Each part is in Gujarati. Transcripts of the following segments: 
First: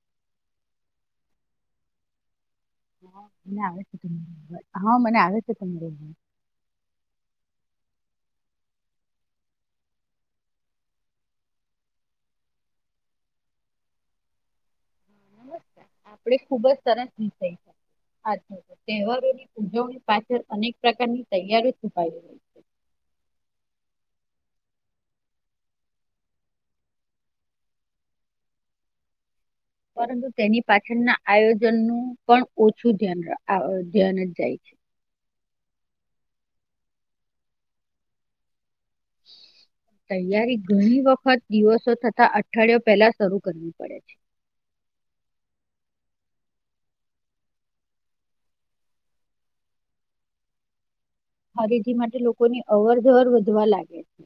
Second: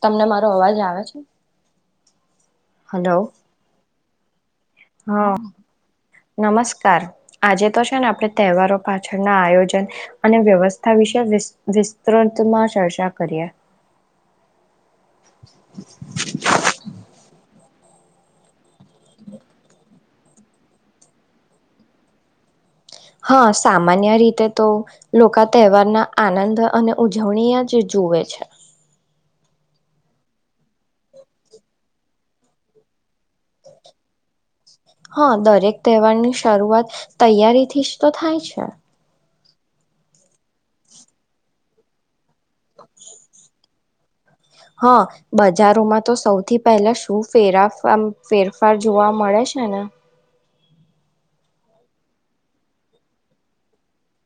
તમને મારો અવાજ આવે છે. હલો હા એને આવે. [inaudible] હા છે તમારો અવાજ. નમસ્કાર આજે છેને આપણે તહેવારો પાછળના આયોજન અને વ્યવસ્થા વિશે વિસ્તૃતમાં ચર્ચા કરીએ. આપડે ખુબ જ સરસ વિ થય અચ્ તહેવારોની ઉજવણી પાછળ અનેક પ્રકારની તૈયારી છુપાવ રહી છે. હા સામાન્ય રીતે તો લોકો તહેવારના આનંદ અને ઉજવણી જ જુવે છે. પરંતુ તેની પાછળના આયોજનનું પણ ઓછુંન ધ્યાન જ જાય છે. હા દરેક તહેવાર ની શરૂઆત તૈયારી થી જ તો થાય છે. તૈયારી ઘણી વખત દિવસો થતા અઠવાડિયો પેલા શરૂ કરવી પડે. છે. હા બજારોમાં તો સૌથી પહેલા શું ફે ફેરફાર જોવા મળે છે ને. ખરીદી માટે લોકોની અવર જવર વધવા લાગે છે.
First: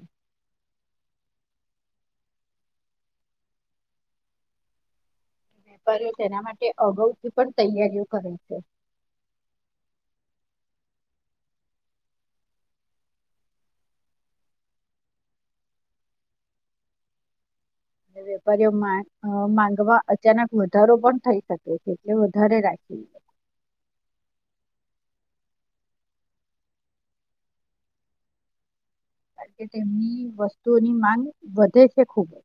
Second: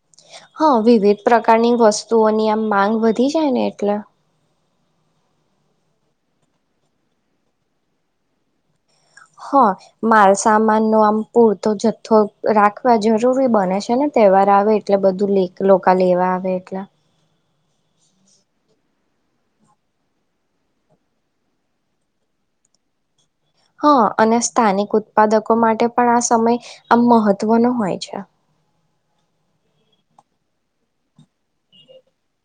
હા વિવિધ પ્રકારની વસ્તુઓની આમ માંગ વધી જાય ને એટલે. વેપારીઓ છેના માટે અગાઉથી પણ તૈયારીઓ કરે છે. હ માલસામાન નો આમ પૂરતો જથ્થો રાખવા જરૂરી બને છે ને તહેવાર આવે એટલે બધું લોકોકા લેવા આવે એટલે વેપારીઓ માંગવા અચાનક વધારો પણ થઈ શકે છે એટલે વધારે રાખી. હા અને સ્થાનિક ઉત્પાદકો માટે પણ આ સમય આમ મહત્વનો હોય છે. કારણ કે તેમની વસ્તુઓની માંગ વધે છે ખુબ જ.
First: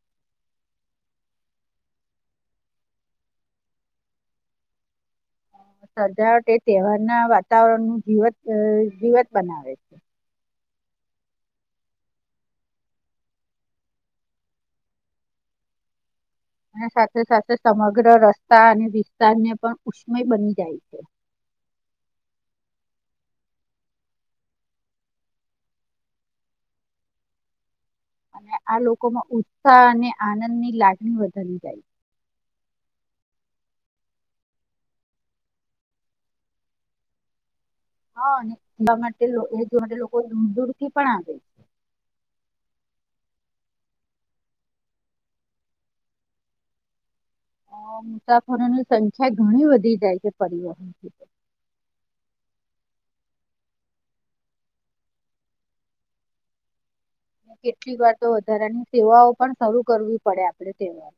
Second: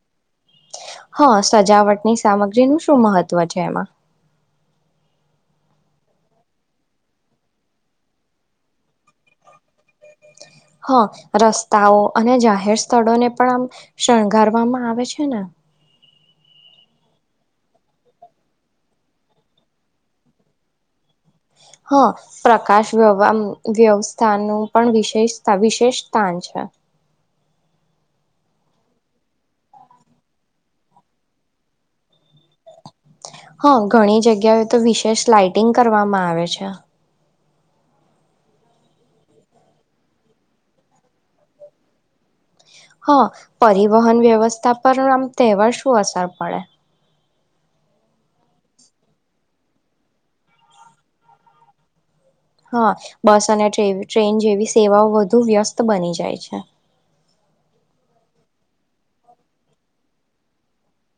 હા સજાવટની સામગ્રીનું શું મહત્ત્વ છે એમાં સજાવટ એ તહેવારના વાતાવરણ નું જીવત જીવત બનાવે છે. હા રસ્તાઓ અને જાહેર સ્થળોને પણ આમ શણગારવામાં આવે છે ને. અને સાથે સાથે સમગ્ર રસ્તા અને વિસ્તારને પણ ઉષ્મય બની જાય છે. હા પ્રકાશ વ્ય વ્યવસ્થાનું પણ વિશેષ વિશેષ સ્થાન છે. અને આ લોકો માં ઉત્સાહ અને આનંદની લાગણી વધારી જાય. હા ઘણી જગ્યાએ તો વિશેષ લાઇટિંગ કરવામાં આવે છે. હા એલા માટે એ જો માટે લોકો દૂર દૂર થી પણ આવે છે. હા પરિવહન વ્યવસ્થા પર આમ તહેવાર શું અસર પડે. અ મુસાફરોની સંખ્યા ઘણી વધી જાય છે પરિવહન. હા બસ અને ટ્રેન જેવી સેવાઓ વધુ વ્યસ્ત બની જાય છે. કેટલીક વાર તો વધારાની સેવાઓ પણ શરૂ કરવી પડે આપડે સહેવા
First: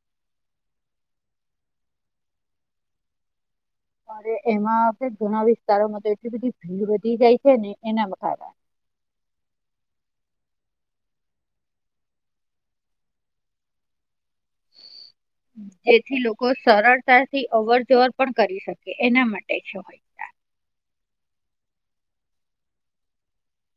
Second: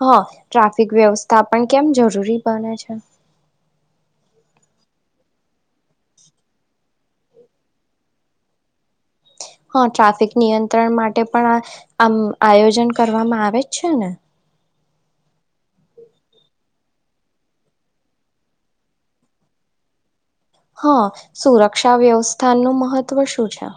હા ટ્રાફિક વ્યવસ્થા પણ કેમ જરૂરી બને છે. અરે એમાં ઘણા વિસ્તારોમાં તો એટલી બધી ભીડ વધી જાય છે ને એના કારણે હા ટ્રાફિક નિયંત્રણ માટે પણ આ આમ આયોજન કરવામાં આવે જ છે ને. જેથી લોકો સરળતાથી અવરજવર પણ કરી શકે એના માટે શ હોય. હા સુરક્ષા વ્યવસ્થાનું મહત્વ શું છે.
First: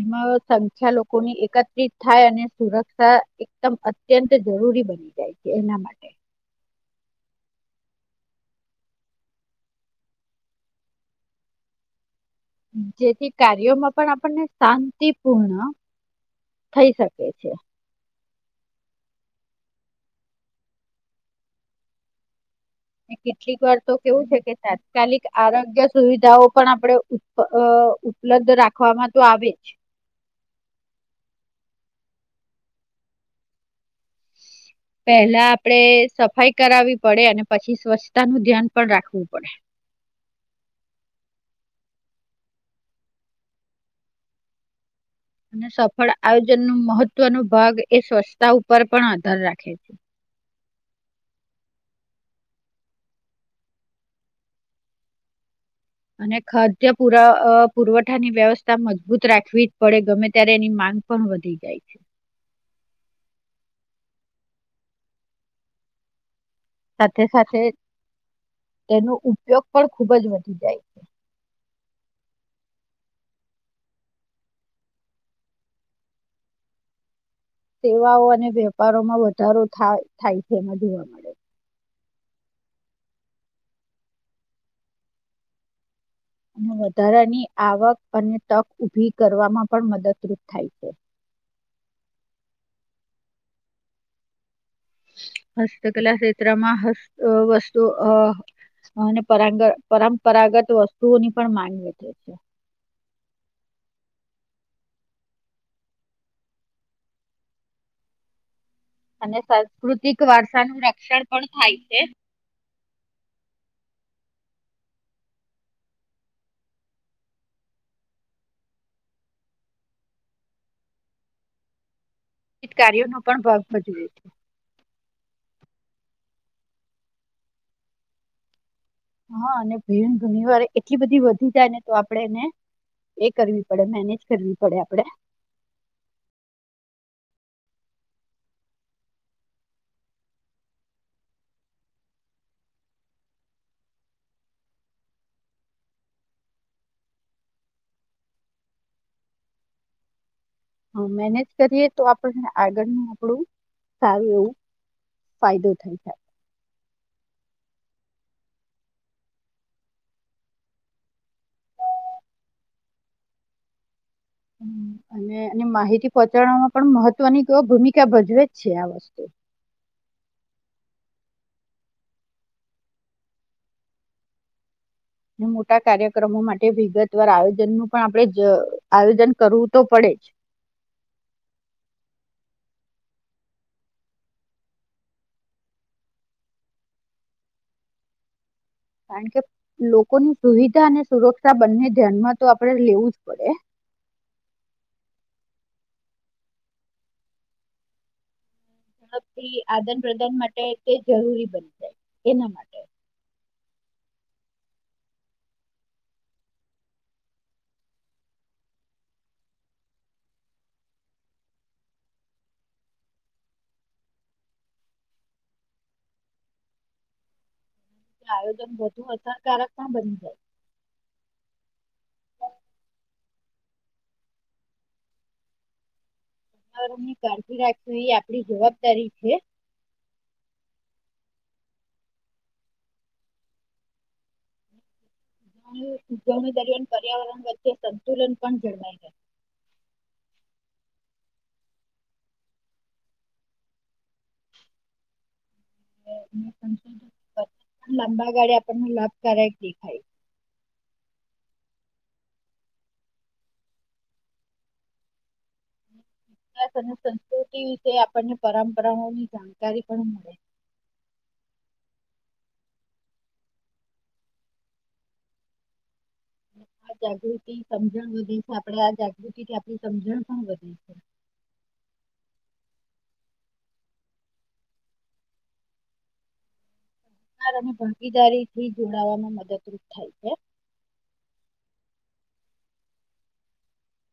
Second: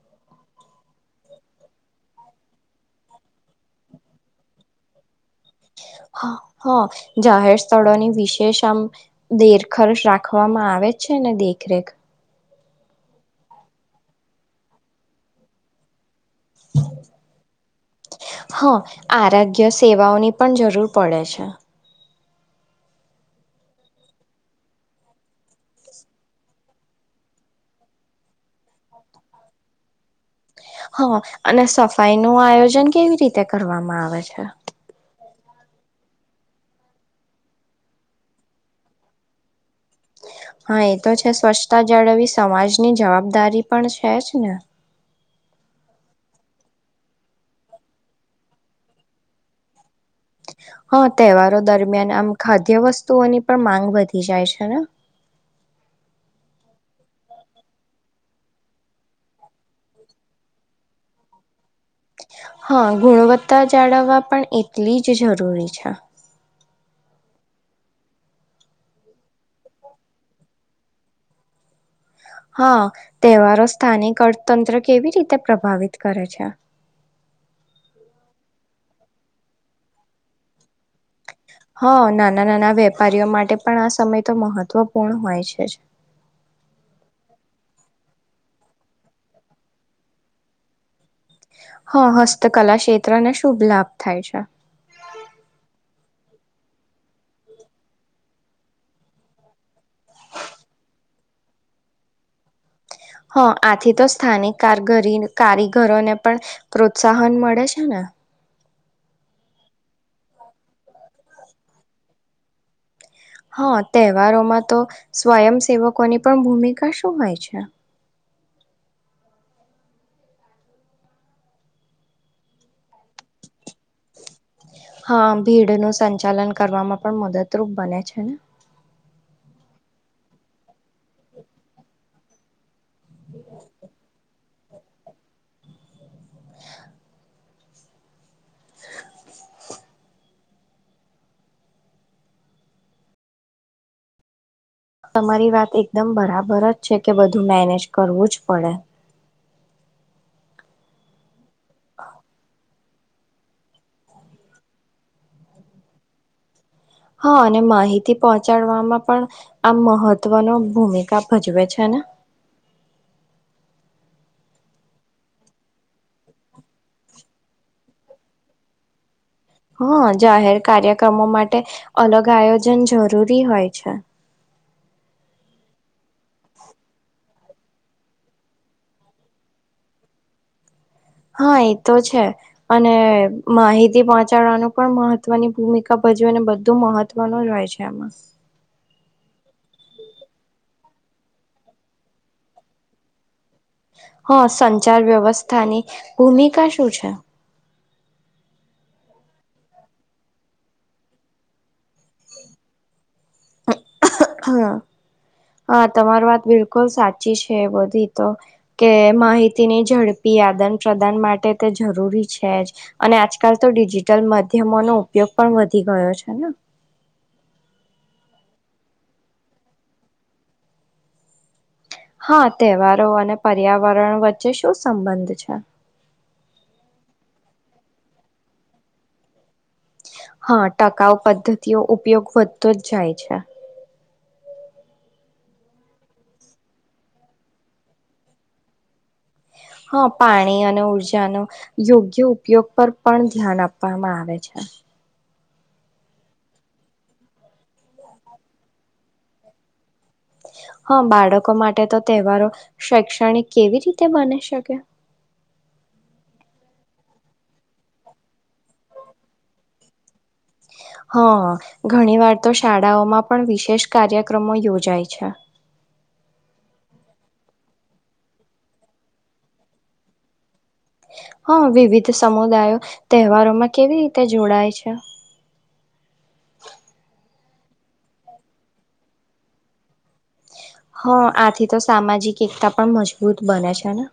એમાં સંખ્યા લોકોની એકત્રિત થાય અને સુરક્ષા એકદમ અત્યંત જરૂરી બની જાય છે. એના માટે. હા હા જાહેર સ્થળોની વિશેષ આમ દેરખર્ચ રાખવામાં આવે છે ને દેખરેખ જેથી કાર્યોમાં પણ આપણને શાંતિપૂર્ણ થઈ શકે છે. હા આરોગ્ય સેવાઓની પણ જરૂર પડે છે. કેટલીક વાર તો કેવું છે કે તાત્કાલિક આરોગ્ય સુવિધાઓ પણ આપણેે ઉપલબ્ધ રાખવામાં તો આવે જ. હા અને સફાઈ નું આયોજન કેવી રીતે કરવામાં આવે છે. પેલા આપડે સફાઈ કરાવવી પડે અને પછી સ્વચ્છતા નું ધ્યાન પણ રાખવું પડે. હા એ તો છે સ્વચ્છતા જાળવી સમાજની જવાબદારી પણ છે જ ને. અને સફળ આયોજન ન મહત્વનો ભાગ એ સ્વચ્છતા ઉપર પણ આધાર રાખે છે. હા તહેવારો દરમિયાન આમ ખાદ્ય વસ્તુઓની પણ માંગ વધી જાય છે ને. અને ખર્દ પુરા પુરવઠાની વ્યવસ્થા મજબૂત રાખવી જ પડે ગમે ત્યારે એની માંગ પણ વધી જાય છે. હા ગુણવત્તા જાળવવા પણ એટલી જ જરૂરી છે. સાથે સાથે તેનો ઉપયોગ પણ ખુબ જ વધી જાય છે. હા તહેવારો સ્થાનિક અર્થતંત્ર કેવી રીતે પ્રભાવિત કરે છે? સેવાઓ અને વે વેપારોમાં વધારો થાય થાય છે, એમાં જોવા હા નાના નાના વેપારીઓ માટે પણ આ સમય તો મહત્વપૂર્ણ હોય છે જ. અને વધારાની આવક અને તક ઉઊભી કરવામાં પણ મદદરૂપ થાય છે. હા હસ્તકલા ક્ષેત્રને શુભ લાભ થાય છે. હસ્તકલા ક્ષેત્રમાં હત વસ્તુ અને અને પરંપરાગત વસ્તુઓની પણ માંગ વઠે છે. હા આથી તો સ્થાનિકરી કારીગરોને પણ પ્રોત્સાહન મળે છે ને અને સાંસ્કૃતિક વારસા નું રક્ષણ પણ થાય છે. હા તહેવારોમાં તો સ્વયંસેવકોની પણ ભૂમિકા શું હોય છે? કાર્યો ન પણ ભાવ ભજવે છે. ભીડ નું સંચાલન કરવામાં પણ મદદરૂપ બને છે. ને હા અને ભીણ ભુવા એટલી બધી વધી જાય ને તો આપડેને. એ કરવી પડે મેનેજ કરવીડે પડે આપડે. તમારી વાત એકદમ બરાબર જ છે, કે બધું મેનેજ કરવું જ પડે. હા મેને કરીએ તો આપને આ આગ આપણું સારું એવું ફાયદો થઈ જાય. હા અને માહિતી પહોંચાડવામાં પણ આ મહત્વ ન ભૂમિકા ભજવે છે. અને એ માહિતી પહોંચાડવાવામાં પણ મહત્વની ભૂમિકા ભજવે જ છે. આ વસ્તુ હા જાહેર કાર્યક્રમો માટે અલગ આયોજન જરૂરી હોય છે. મોટા કાર્ય. ક્રમો માટે વિગતવાર આયો. ન પણ આપડે આયોજન કરવું તો પડે જ. હા એતો છે અને માહિતી પહોંચાડવાનું પણ મહત્વની ભૂમિકા ભજવે અને બધું મહત્વનું હોય છે એમાં. કારણ કે લોકોની સુવિધા અને સુરક્ષા બંને ધ્યાનમાં તો આપડે લેવું જ પડે. હા સંચાર વ્યવસ્થાની ભૂ ઝડપથી આદાન પ્રદાન માટે તે જરૂરી બની જાય એના માટે. હા હા તમારી વાત બિલકુલ સાચી છે બધી તો કે માહિતીની ઝડપી આદાન પ્રદાન માટે તે જરૂરી છે, જ અને આજકાલ તો ડિજિટલ માધ્યમોનો ઉપયોગ પણ વધી ગયો છે ને. આયોજન વધુ અસરકારક પણ બની જાય. હા તહેવારો અને પર્યાવરણ વચ્ચે શું સંબંધ છે? વાતાવરણ ની કાળજી રાખશો એ આપડી જવાબદારી છે. હા ટકાઉ પદ્ધતિઓ ઉપયોગ વધતો છે. ઉણી દરમિયાન પર્યાવરણ વચ્ચે સંતુલન પણ જળવાય જાય. હા પાણી અને ઉર્જાનો યોગ્ય ઉપયોગ પર પણ ધ્યાન આપવામાં આવે છે. લાંબા ગાળે આપણને લાભકારાયક દેખાય હા બાળકો માટે તો તહેવારો શૈક્ષણિક કેવી રીતે બની શકે? ઇતિહાસ સંસ્કૃતિ વિશે આપણને પરંપરાઓની જાણકારી પણ મળે. હા ઘણી વાર તો શાળાઓમાં પણ વિશેષ કાર્યક્રમો યોજાય છે. આ જાગૃતિ સમજણ વધે છે આપડે આ જાગૃતિ થી આપણી સમજણ પણ વધ. હા વિવિધ સમુદાયો તહેવારોમાં કેવી રીતે જોડાય છે? અને ભાગીદારી થી જોડાવાવામાં મદદરૂપ થાય છે. હા આથી તો સામાજિક એકતા પણ મજબૂત બને છે ને.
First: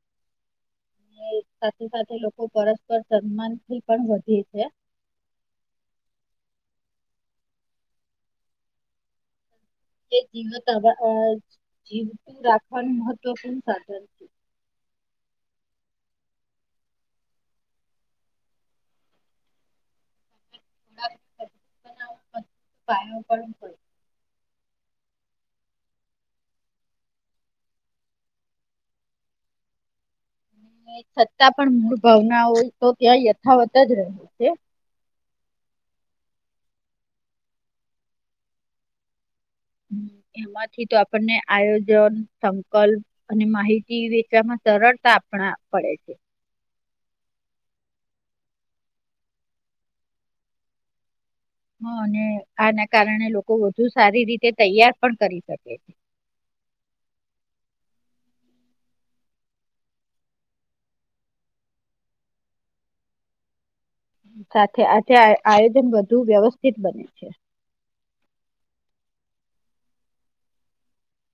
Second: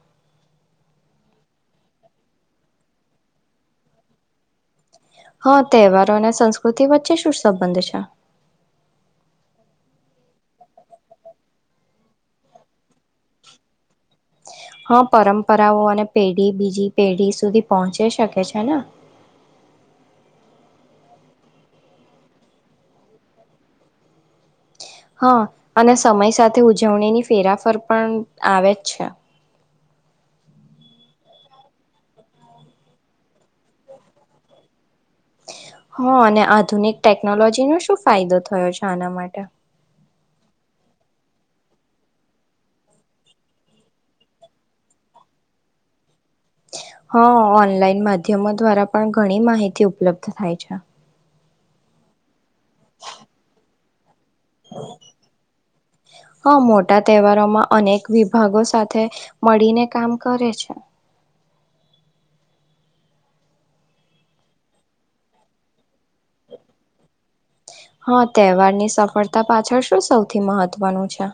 અને સાથે સાથે લોકો પરસ્પર સન્માન થી પણ વધે છે. હા તહેવારો અને સંસ્કૃતિ વચ્ચે શું સંબંધ છે. એ જી આ જીતુ રાખવા મહત્વ પણણ સાધન [inaudible] પરંપરાઓ અને પેઢી બીજી પેઢી સુધી પહોંચી શકે છે ને. પાયા [inaudible] હા અને સમય સાથે ઉજવણીની ફેરાફર પણ આવે જ છે. છતાં પણ મૂળ ભાવના હોય તો ત્યાં યથાવત જ રહે છે [inaudible] હ અને આધુનિક ટેકનોલોજી નો શું ફાયદો થયો છે આના માટે. હ એમાંથી તો આપણને આયોજન સંકલ્પ અને માહિતી વેચવામાં સરળતા આપણા પડે છે. હા ઓનલાઈન માધ્યમો દ્વારા પણ ઘણી માહિતી ઉપલબ્ધ થાય છે. હ અને આના કારણે લોકો વધુ સારી રીતે તે તૈયાર પણ કરી શકે છે. હા મોટા તહેવારોમાં અનેક વિભાગો સાથે મળીને કામ કરે છે. સાથે આજે આયોજન વધુ વ્યવસ્થિત બને છે. હા તહેવારની સફળતા પાછળ શું સૌથી મહત્વનું છે.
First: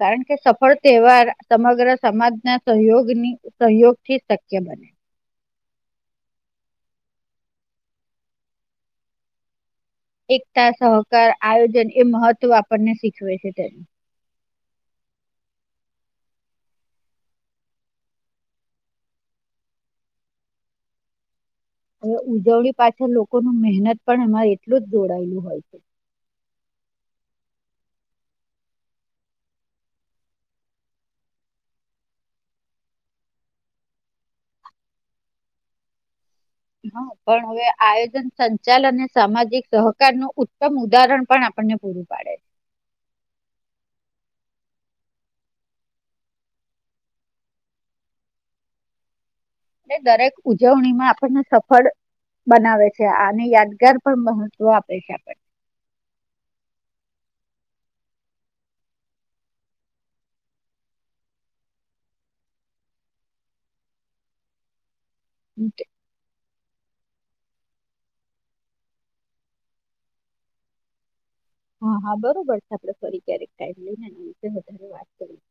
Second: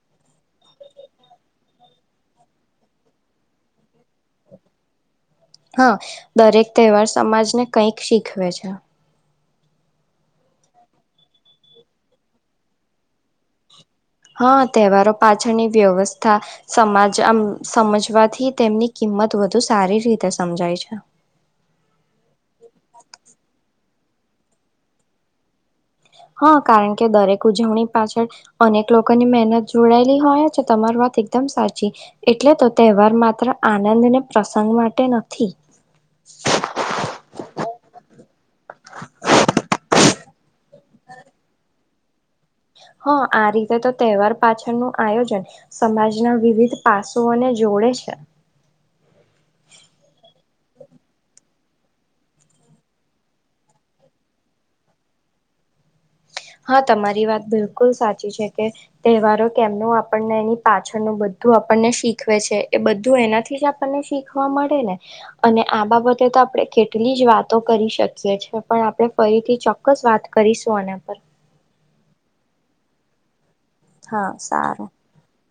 કારણ કે સફળ તહેવાર સમગ્ર સમાજના સહયોગની સહયોગથી શક્ય બને. હા દરેક તહેવાર સમાજને કંઈક શીખવે છે. એકતા સહકાર આયોજન એ મહત્વ આપણને શીખવે છે તેનું. હા તહેવારો પાછળની વ્યવસ્થા સમાજ આમ સમજવાથી તેમની કિંમત વધુ સારી રીતે સમજાય છે. હવે ઉજવણી પાછળ લોકો ન મહેનત. પણ અમારે એટલું જ દોડાયેલું હોય હા કારણ કે દરેક ઉજવણી પાછળ અનેક લોકોની મહેનત જોડાયેલી હોય છે તમારી વાત એકદમ સાચી એટલે તો તહેવાર માત્ર આનંદ ને પ્રસંગ માટે નથી. હ પણ હવે આયોજન સંચાલ અને સામાજિક સહકાર ન ઉ તમ ઉદાહરણ પણ આપણને પૂરું પાડે છે હ આ રીતે તો તહેવાર પાછળનું આયોજન સમાજના વિવિધ પાસુઓને જોડે છે. એ દરેક ઉજવણીમાં આપણને સફળ બનાવે છે આને યાદગાર પણ મહત્વ આપે છે. હા તમારી વાત બિલકુલ સાચી છે કે તહેવારો કેમનું આપણને એની પાછળનું બધું આપણને શીખવે છે એ બધું એનાથી જ આપણને શીખવા મળે ને અને આપણ આ બાબતે તો આપડે કેટલી જ વાત તો કરી શકીએ છે પણ આપણે ફરીથી ચોક્કસ વાત કરીશું એના પર હા હા બરોબર છે આપડે ફરી ક્યારે હા સારું. [inaudible]